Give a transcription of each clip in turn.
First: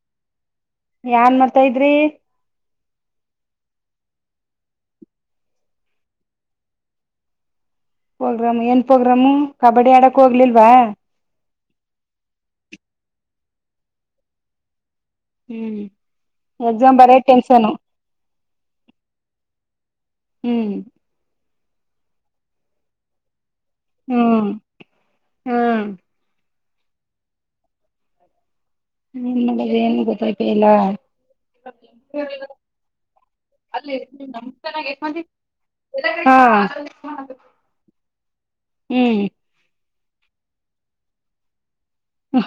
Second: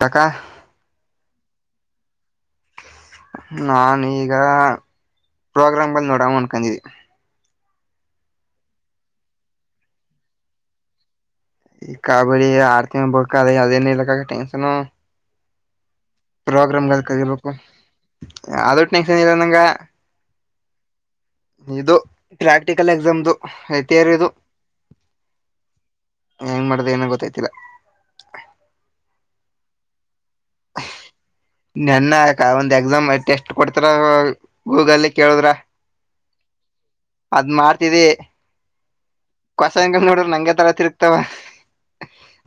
ತಕಾ [unintelligible] ಯನ್ ಮಾಡತಾ ಇದ್ರಿ ನಾೀಗ ಪ್ರೋಗ್ರಾಮ್ ಬಲ್ಲಿ ನೋಡಂಗ ಅನ್ಕೊಂಡಿದ್ದಿ ಪ್ರೋಗ್ರಾಮ್ ಏನ್ ಪ್ರೋಗ್ರಾಮು ಕಬಡ್ಡಿ ಆಡಕ್ ಹೋಗ್ಲಿಲ್ವಾ ಈ ಕಬಡ್ಡಿ ಆರ್ತಿ ಬ ಅದೇನ ಇಲ್ಲಕ್ಕ ಟೆನ್ಷನ್ ಹ್ಮ್ ಎಕ್ಸಾಮ್ ಬರ ಟೆನ್ಷನ್ ಯಾವದ ಒಟ್ಟು ನಂ ಚಿಲ್ಲ ನಂಗ ಹ್ಮ್ ನೀದು ಪ್ರಾಕ್ಟಿಕಲ್ ಎಕ್ಸಾಮ್ದು ಥಿಯರಿದು ಹ್ಮ್ ಹ್ಮ್ ಹೆಂಗ್ ಮಾಡ್ದ ಏನ ಗೊತ್ತೈತಿಲ್ಲ ಹನ್ ನಡ ಏನು ಗೊತ್ತಾಯ್ತ ಇಲ್ಲ ನೆನ್ನ ಆಕ ಒಂದ್ ಎಕ್ಸಾಮ್ ಟೆಸ್ಟ್ ಕೊಡ್ತಾರ ಗೂಗಲ್ ಕೇಳುದ್ರ ಹಾ ಅದ್ ಹ್ಮ್ ಸಾಯಕಾಲ ನೋಡ್ರಿ ನಂಗೆ ತರ ತಿರ್ತಾವ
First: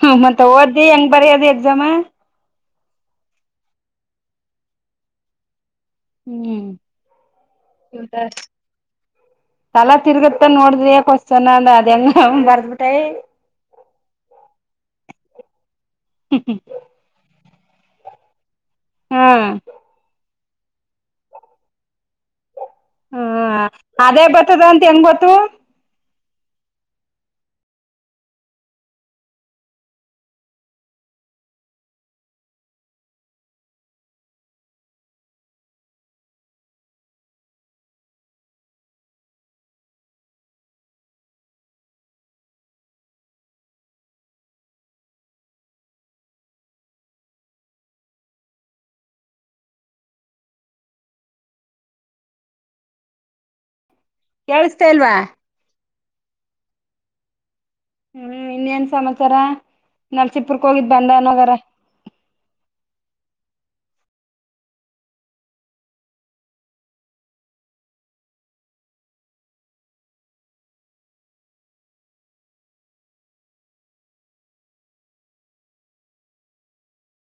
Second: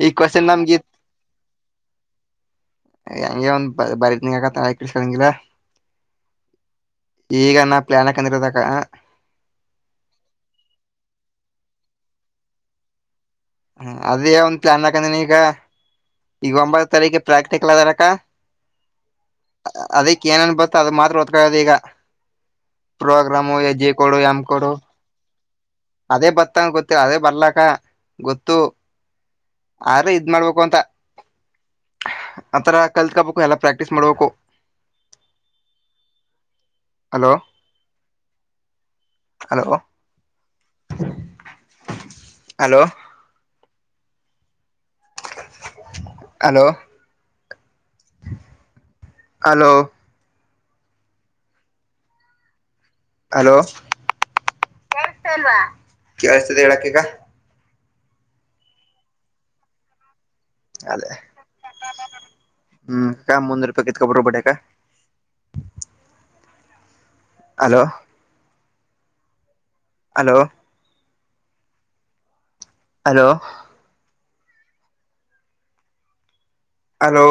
ಹ್ಮ ಮತ್ತ ಓದ್ದಿ ಹೆಂಗ್ ಬರದು ಎಕ್ಸಾಮ ಹೆಂಂಗಗೆ ಒಂದ ಬರೀತ್ನ ಹಾಕತ ಕಳ್ಕಂಗಿಲ್ಲಾ ಹ್ಮ್ ಈಗ ನಾ ಪ್ಲಾನ್ ಹಾಕಂದಿರದಕ್ಕ ತಲಾ ತಿರ್ಗತ್ತ ನೋಡಿದ್ರಿ ಕ್ವಶ್ಚನ ಅಂದ ಅದ ಹೆಂಗ ಬರ್ದಬಿಟೈ ಹ ಅದೇ ಒಂದ ಪ್ಲಾನ್ ಹಾಕಂದ್ರ ಈಗ ಈಗ ಒಂಬತ್ತು ತಾರೀಕ ಪ್ರಾಕ್ ಲವೆರಕ್ಕ ಹಾ ಅದೇ ಏನನ್ ಬತ್ತ ಅದು ಮಾತ್ರ ಹೊತ್ಕೊಳ್ಳೋದು ಈಗ ಪ್ರೋಗ್ರಾಮ ಯ ಜ ಹ ಕೊೋ ಅದೇ ಆಮ ಕೊೋ ಬರ್ತದ ಅಂತ ಹೆಂಗ್ ಗೊತ್ತು ಅದೇ ಬತ್ತಂಗ ಗೊತ್ತಿಲ್ಲ ಅದೇ ಬರ್ಲಕ್ಕ ಗೊತ್ತು ಆದ್ರ ಇದ ಮಾಡ್ಬೇಕು ಅಂತ ಆಥರ ಕಲ್ತ್ಕಬೇಕು ಎಲ್ಲ ಪ್ರಾಕ್ಟೀಸ್ ಮಾಡ್ಬೇಕು hello hello hello hello hello hello ಕೇಳಿಸತಾ ಇಲ್ವಾ ಕವರಿಸ್ತತಿ ಹೇಳಕಗ ಹ್ಮ್ ಇನ್ನೇನ್ ಸಮಾಚಾರ ನರಸಿಪುರ್ಕ ಹೋಗಿದ್ ಅದೇ ಬಂಡನಗಾರ ಹ್ಮ್ ಕ ಮುನ್ನ ರೂಪ ಕಕ ಬರಬಡೆ ಕ hello hello hello hello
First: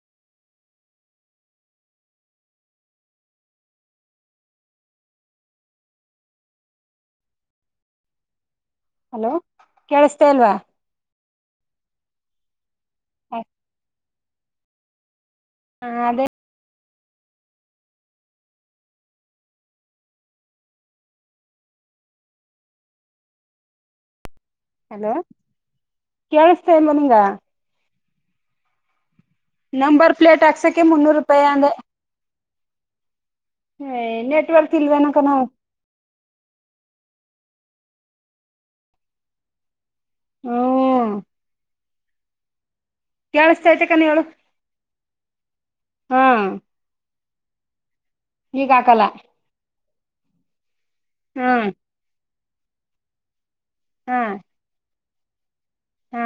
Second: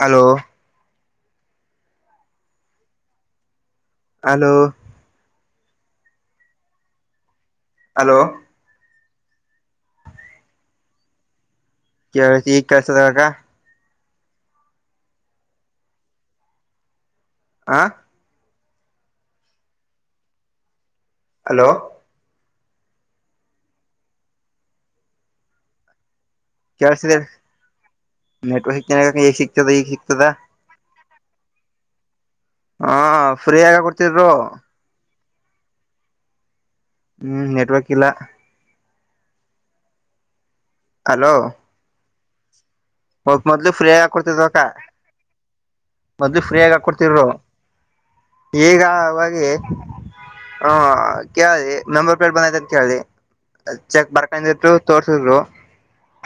hello hello hello hello ಕೇಳಿಸತೇ ಅಲ್ವಾ ಕೆಲ ಕಸಗ ಹ ಹಾ ಅದೇ ಆ ಹಲೋ ಹಲೋ ಕೇಳಸ್ತಮ್ಮ ನಿಂಗ ನೆಟ್ವರ್ ಹಿ ಕೆ ನಂಬರ್ ಪ್ಲೇಟ್ ಹಾಕ್ಸಕ್ಕೆ ಮುನ್ನೂರು ರೂಪಾಯಿ ಅಂದೆ ಹ ಫ್ರೀ ಆಗ ಹ ಕೊಡ್ತಿದ್ರು ನಟವಾರ್ಕ್ ತಿಲ್ವೆನ ಕನ ಹ್ಮ್ ನೆಟ್ವರ್ಕ್ ಇಲ್ಲ ಹ್ಮ ಹಲೋ ಮ ಕೇಳಿಸತಾ ಮೊದ್ಲು ಐತೆ ಕಣ ಫ್ರೀಯಗ ಹೇಳು ಹಾಕೊಡ್ತಿದ್ಕ್ಕ ಹಾ ಮೊದ್ಲು ಫ್ರೀಯಗ ಹಾಕೊಡ್ತಿದರು ಈಗ ಹ್ಮ ಹ್ಮ್ ಕೇಳ್ದಿ ನಂಬರ್ ಪ್ಲೇಟ್ ಬಂದೈತ ಅಂತ ಕೇಳ್ದಿ ಚೆಕ್ ಹಾ ಬರ್ಕಿ ತೋರಿಸರಿಸರು ಹಾ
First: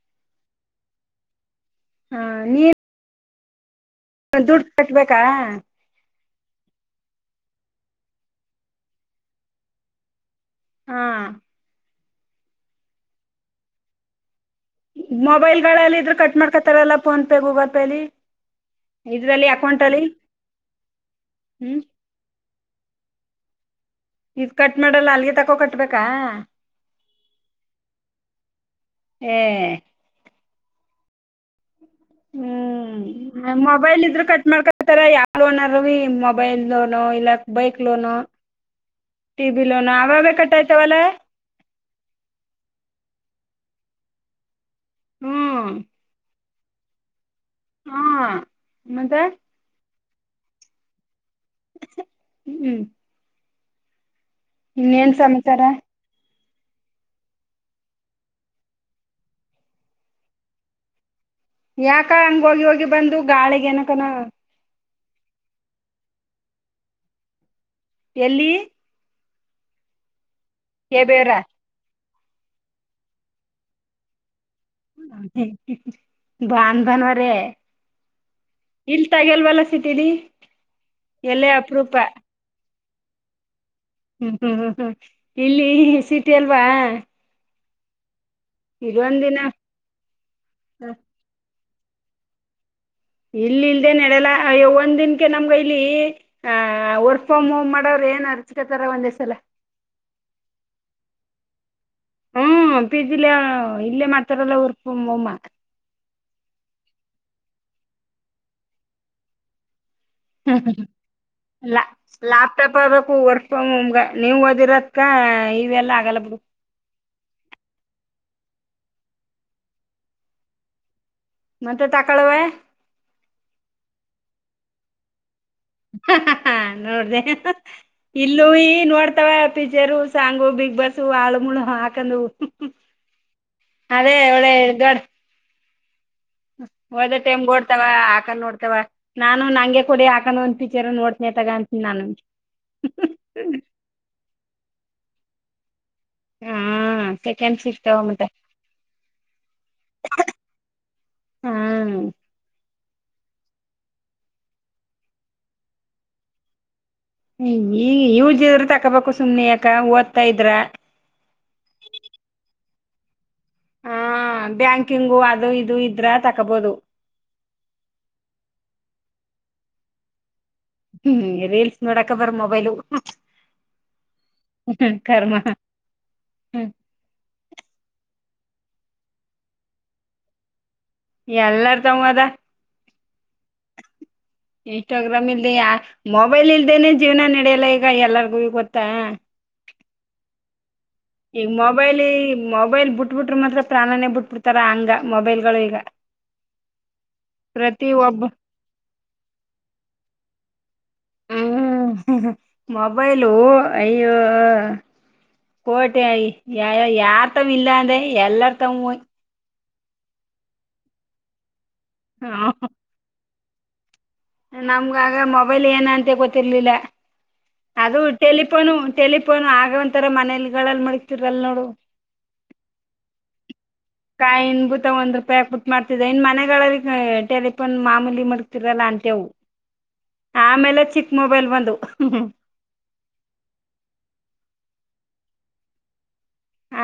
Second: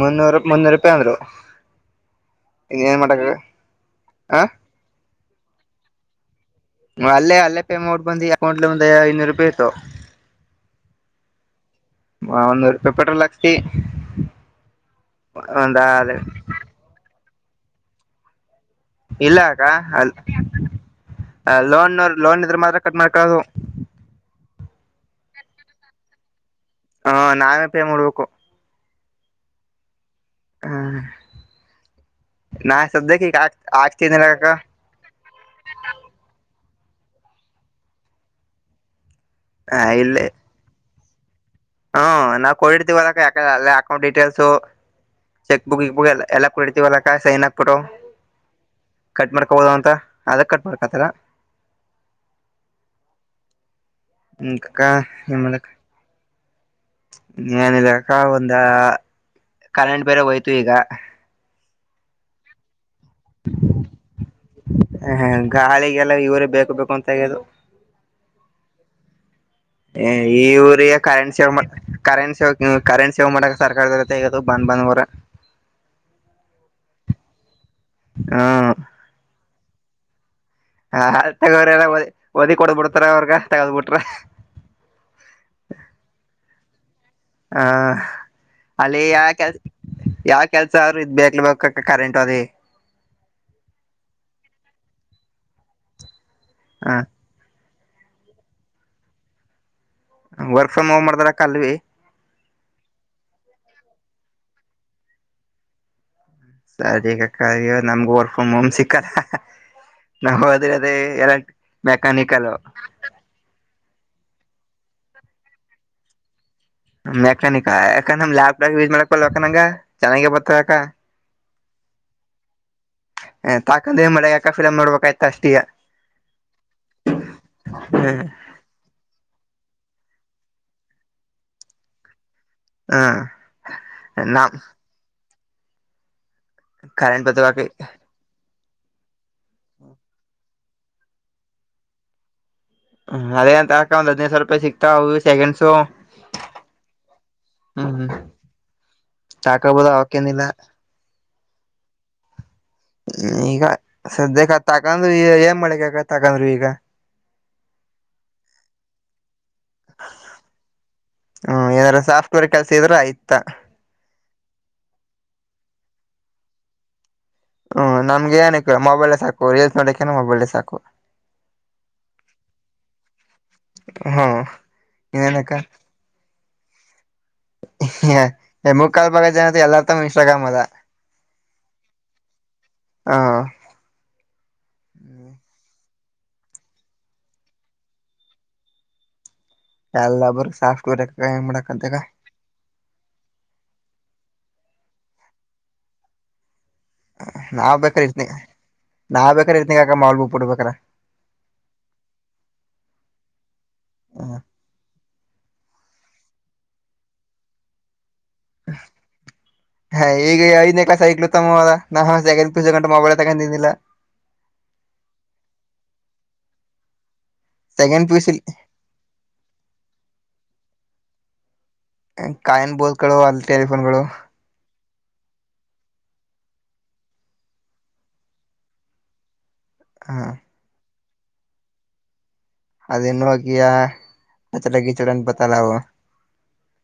ಮುನ್ನೂರು ಮನ್ನೂರು ರೂಪಾಯಿ ಅಂದರು ಇದು ಏನ್ ಮಾಡಕ ಹ ದುಡ್ ಕಟ್ಬೇಕಾ ಅಲ್ಲೇ ಅಲ್ಲೇ ಪೇ ಮಾಡ ಬಂದಿ ಅಕೌಂಟ್ಲ ಒಂದ ಐನೂರು ರೂಪಾಯಿ ಇತತ್ತು ಹಾ ಹ ಒನ್ನೂರು ಪಪಟ್ಟ ಲಾಕ್ತಿ ಮೊಬೈಲ್ಲ್ಲ ಇದ್ರೂ ಕಟ್ ಮಾಡ್ಕೊಳ್ತಾರಲ್ಲ ಫೋನ್ಪೇ ಗೂಗಲ್ ಪೇಲಿ ಇಲ್ಲ ಇದ್ರಲ್ಲಿ ಅ ಅಕೌಂಟ್ ಅಲ್ಲಿ ಅ ಹ್ಮ್ ಲೋನ್ ಲೋನ್ ಇದ್ರ ಮಾ ಕಟ್ ಮಾಡಕಾದು ಇದ್ ಕಟ್ ಮಾಡಲ್ಲ ಅಲ್ಲಿಗೆ ತಕೋ ಕಟ್ಬೇಕಾ ಹಾ ನಾವೇ ಪೇ ಮೂಡ್ಬೇಕು ಹ್ಮ್ ಹ ನಾ ಸದ್ಯಕ್ಕೆ ಈಗ ಹಾಕ್ ಹ್ಮ್ ಮೊಬೈಲ್ ಇದ್ರರು ಕಟ್ ಹಾಕ್ತಿದನಕ್ಕ ಮಾಡ್ಕೊತಾರ ಯಾವ ಓನರ್ ಮೊಬೈಲ್ ಇಲ್ಲ ಬೈಕ್ ಲೋನು ಟಿಬಿ ಹ ಲೋನ್ ಅವ ಇಲ್ಲೇ ಬ ಕಟ್ಟಾಯತವಲ್ಲ ಹ್ಮ ನಾವವು ಕೊಡಿರ್ತೀವಲ್ಲ ಯಾಕಲ್ಲ ಅಕೌಂಟ್ ಡೀಟೇಲ್ಸ್ ಹ್ಞೂ ಚೆಕ್ ಬುಕ್ ಇಕ್ ಬುಕ್ ಎಲ್ಲ ಎಲ್ಲ ಕುಡಿತವಲ್ಲ ಕಾಯ ಸೈನಕ್ಬಿಟ್ಟು ಹಾಂ ಮತ್ತೆ ಕಟ್ ಮಾಡ್ಕೊಬಹದು ಅಂತ ಅದಕ್ ಕಟ್ ಮಾಡ್ಕತಲ್ಲ ಹ್ಮ್ ಹ್ಮ್ ಹಕ್ಕ ಮಲೆ ಸಮಾಚಾರ ನಲೆ ಅಕ್ಕಾ ಒಂದ ಕನ್ನೆಟ ಬೇರೆ ಹೋಯ್ತು ಈಗ ಯಾಕ ಹಂಗ ಹೋಗಿ ಹೋಗಿ ಬಂದು ಗಾಳಿಗ ಏನಕನ ಹ ಹ ಗಾಳಿಗೆಲ್ಲ ಇವರೇ ಬೇಕು ಬೇಕು ಅಂತ ತಗ್ಯದು ಎಲ್ಲಿ ಈ ಊರಿಗೆ ಎಬೇರ ಕರೆಂಟ್ ಸೇವ್ ಮಾಡ ಕರೆಟ್ ಸ ಕರೆಂಟ್ ಸೇವ್ ಮಾಡಕ ಸರ್ಕಾರದತೆಗ ಬನ್ ಬನ್ವರೇ ಹ್ಮ ಇಲ್ ತಗಲ್ವಲ್ಲ ಸಿಟಿ ಹ ತಗೋ್ರ ಎಲ್ಲ ವದಿ ಕೊಡ್ಬಿಡ್ತಾರ ಅವ್ರಗ ತಗದ್ ಬಿಟ್ರ ಹ್ಮ್ ಹ್ಮ್ ಹ್ಮ್ ಹ್ಮ್ ಇಲ್ಲಿ ಸಿಟಿ ಅಲ್ವಾ ಹ ಅಲ್ಲಿ ಯಾವ ಇದೊಂದಿನ ಕೆಲ್ ಯಾವ ಕೆಲ್ಸ ಹ ಅವರು ಇದ್ ಬಕ್ಬೇಕ ಕರೆಂಟ್ ಅದೆೇ ಇಲ್ಲ ಇಲ್ದೆೇ ನಡಲ್ಲ ಅಯ್ಯ ಒಂದ್ ದಿನಕ್ಕೆ ನಮ್ಗ ಇಲ್ಲಿ ಅ ಹ ವರ್ಕ್ ಫ್ರಾಮ್ ಹೋಮ್ ಮಾಡ ನಡ ಅವ್ರರು ಏನ್ ಅರ್ಚ್ಕತಾರ ಒಂದೇಸಲ ವರ್ಕ್ ಫ್ರಮ್ ಹೋಮ್ ಮಾಡ್ದಾರ ಕಲ್ವಿ ಹ್ಮ್ ಪಜಿಲೆ ಇಲ್ಲೇ ಮಾಡತಾರಲ್ಲ ಉರ್ಪಮ್ಮ ಸರಿ ಅಕ್ಕ ನಮ್ಗ ವರ್ಕ್ ಫ್ರಮ್ ಹೋಮ್ ಸಿಕ್ಕಲ್ಲ ನಾವ್ ಹ್ಮ ಓದಿರೋದೇ ಎಲ್ಲ ಮೆಕ್ಯಾನಿಕಲ್ ಲ್ಯಾಪ್ಟಾಪ್ ಆಬೇಕು ವರ್ ಫ್ರಮ್ ನೀವ್ ಓದಿರತ್ಕ ಇವೆಲ್ಲ ಆಗಲ್ಲ ಬಿಡು ಮೆಕ್ಯಾನಿಕಾ ಯಕಂದ್ ಲ್ಯಾಪ್ಟಾಪ್ ಯೂಸ್ ಮಾಡಕಲ್ಲ ಯಕಂಗ ಚೆನ್ನಾಗ ಬರ್ತವೆ ಅಕ ಮತ್ತೆ ತಗೊಳವೆ ಹ ತಾಕದ ಮಳೆ ಯಾಕಫ ಮಾಡ್ಬೇಕಾಯ್ತ ಅಷ್ಟ ಹ ನೋಡ್ದ ಇಲ್ಲೂ ಈ ನೋಡ್ತಾವ ಪಿಚರ್ ಸಾಂಗು ಬಿಗ್ ಬಾಸ್ ಆಳು ಮೂಳ ಹಾಕೊಂಡ ಹ ಅದೇ ನಾ ಒಳ ಗಡ್ ಹೋದ ಕರೆಂಟ್ ಟೈಮ್ ಬತಕಿ ಓಡ್ತವ ಹಾಕನ್ ನೋಡ್ತವ ನಾನು ನಂಗೆ ಕೊಡಿ ಹಾಕ ಟೀಚರ್ ನೋಡ್ತನನೆ ತಗ ಅಂತನಿ ನಾನು ಅದೇ ಅಂತಾ ಒಂದ್ ಹದಿನೈದು ಸಾವಿರ ರೂಪಾಯಿ ಸಿಕ್ತಾವ ಅ ಸೆಕಂಡ್ಸು ಹಾ ಸೆಕೆಂಡ್ ಸಿಕ್ತಗ ಮಟೆ ಚಾಕಾಬದ ಅವಕೆನಿಲ್ಲ ಹಾ ಹ್ಮ ಈಗ ಸದ್ಯಕ್ಕೆ ತಕಂದ್ರು ಈ ಏನ್ ಮಾಡಳಗಕ ತಕಂದ್ರು ಈಗ ಈ ಯುಸ್ ಇರೋದು ತಕೋಬೇಕು ಸುಮನೆ ಹ್ಮ ಏನಾರ ಸಾಫ್ಟ್ವೇರ್ ಕೆಲ್ಸ ಇದ್ರೆ ಆಯ್ತಾ ಹ ಬ್ಯಾಂಕಿಂಗು ಅದು ಇದು ಇದ್ರ ತಕೋಬೋದು ಹ್ಮ್ ನಮ್ ಏನಕ್ಕಿಲ್ಲ ಮೊಬೈಲ್ ಸಾಕು ರೆಲ್ಸ್ ನೋಕ್ಕೇನ ಮೊಬೈಲ್ ಸಾಕು ಹ್ಮ್ ರೀಲ್ಸ್ ನೋಡಾಕ ಬರ ಮೊಬೈಲು ಹಾ ಇನಕ್ಕ ಹ್ಮ್ ಹ ಮುಕ್ಕಾಲ್ ಬಾಗ ಜನ ಎಲ್ಲಾರ್ ತ ಇನ್ಸ್ಟಾಗ್ರಾಮ್ ಅದ ಎಲ್ಲಾರ್ ತಂಗ ಅದ ಹ ಇನ್ಸ್ಟ ಗ್ರಾಮ್ ಇಲ್ದೆ ಯಾರ ಮೊಬೈಲ್ ಇಲ್ದೇನೆ ಜೀವನ ನಡೆಯಲ್ಲ ಈಗ ಎಲ್ಲರಿಗೂ ಗೊತ್ತಾ ಎಲ್ಲಬ್ಬರ ಸಾಫ್ಟ್ವೇರ್ ಹೆಂಗ್ ಈಗ ಮಾಡಕಂತಗ ಮೊಬೈಲ್ ಮೊಬೈಲ್ ಬಿಟ್ಬಿಟ್ರ ಮಾತ್ರ ಪ್ರಾಣನೇ ಬಿಟ್ಟ ಡ್ತಾರ ಹಂಗ ಮೊಬೈಲ್ಗಳು ಈಗ ನಾವ್ ಪ್ರತಿ ಬೇಕ್ರ ಒಬ್ಬ ಇರ್ತನ ನಾವ್ ಬೇಕ್ರ ಇರ್ತನಗ ಅಕ ಮಾಲ್ಬು ಬಿಡ್ಬೇಕೇಕ್ರ ಹ್ಮ್ ಮೊಬೈಲು ಅಯ್ಯೋ ಕ ಮ ಯ ಯಾರ್ಥಾವ ಇಲ್ಲಾ ಅಂದೆ ಎಲ್ಲಾರ್ಥಮ ಹಯ್ ಹಾ ಈಗ ಐದನೇ ಕ್ಲಾಸ್ ಆಗ್ಕ್ಲು ತಮ್ಮ ನಾ ಸೆಕೆಂಡ್ ಪಿಯುಸಿ ಗಂಟ ಮೊಬೈಲ್ ತಗೊಂಡಿದಿಲ್ಲ ನಮ್ಗಗ ಮೊಬೈಲ್ ಏನ ಅಂತ ಗೊತ್ತಿರ್ಲಿಲ್ಲ ಅದು ಸೆಕೆಂಡ್ ಪೀಸ್ ಟಲಿಫೋನು ಟೆಲಿಫೋನು ಆಗ ಒಂತರ ಮನಲಿಲ್ ಮಡಗ್ತಿರಲ್ ನೋಡು ಕಾಯನ್ ಬೋತ ಗಳು ಕಡೋಲ್ಲ ಕಾಯಿ ಇನ್ ಭೂತ ಒಂದ್ ರೂಪಾಯಿಾಕ್ಬ ಬಿಟ್ಟು ಮಾಡ್ತಿದ್ದ ಇನ್ ಮನೆ ಟಲಿಫೋನ್ ಮಾಮೂಲಿ ಮತಿರಲ್ಲ ಅಂತೆವು ಹ ಆಮೇಲೆ ಚಿ ಮೊಬೈಲ್ ಬಂದು ಅದನ್ನುಕಿಯಾ ನಚಲಗಿಚಡನ್ ಪತಲ್ಲವು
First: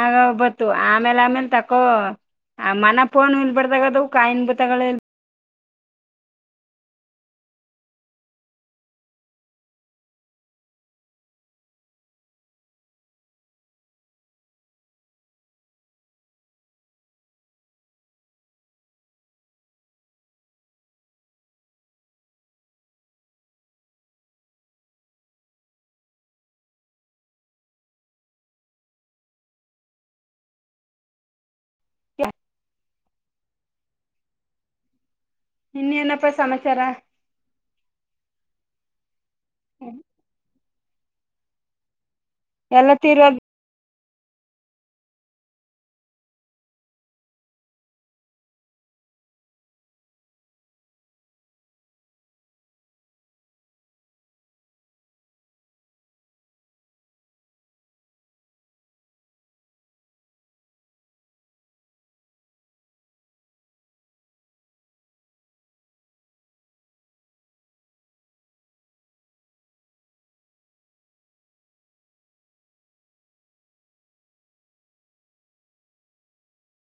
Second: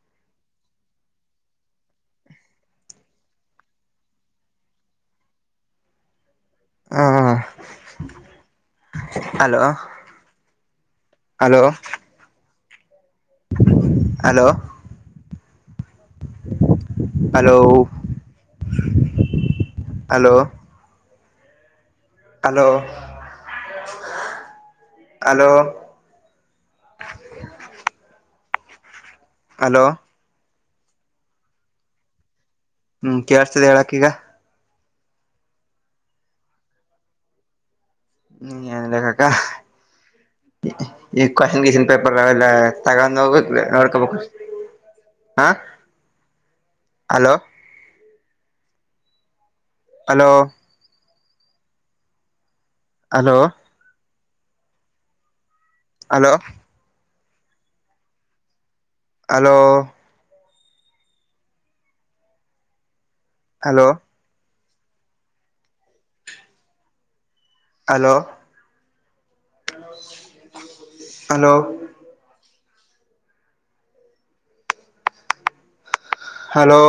ಆಗ ಒಬತ್ತು ಆಮೇಲೆ ಆಮೇಲ್ ತಕ್ಕೋ ಆ ಮನ ಪೋನ್ ಇಲ್ಬಾರ್ದಗದವು ಕಾಯಿನ್ಬ ತಗ ಹ [inaudible] hello hello hello hello hello hello hello ಹ [inaudible] ಹಲೋ ಹ [inaudible] ಹ್ಮ್ ಕೇಳ್ತಸದೆ ಹೇಳಾಕ ಈಗ ಇನ್ನನಪ್ಪ ಸಮಾಚಾರ ಹ್ಮ ಹೇಳ್ಬೇಕು ಅಕ್ಕಾ ಈ ಕ್ವೆಶ್ಚನ್ ಕಷನ್ ಪ ಲ್ಲ ಎಲ್ಲ ತಗೊಂಡ ತೀರೋದ ಹೋಗ ನೋಡ್ ಹಾ hello hello hello hello hello hello hello hello hello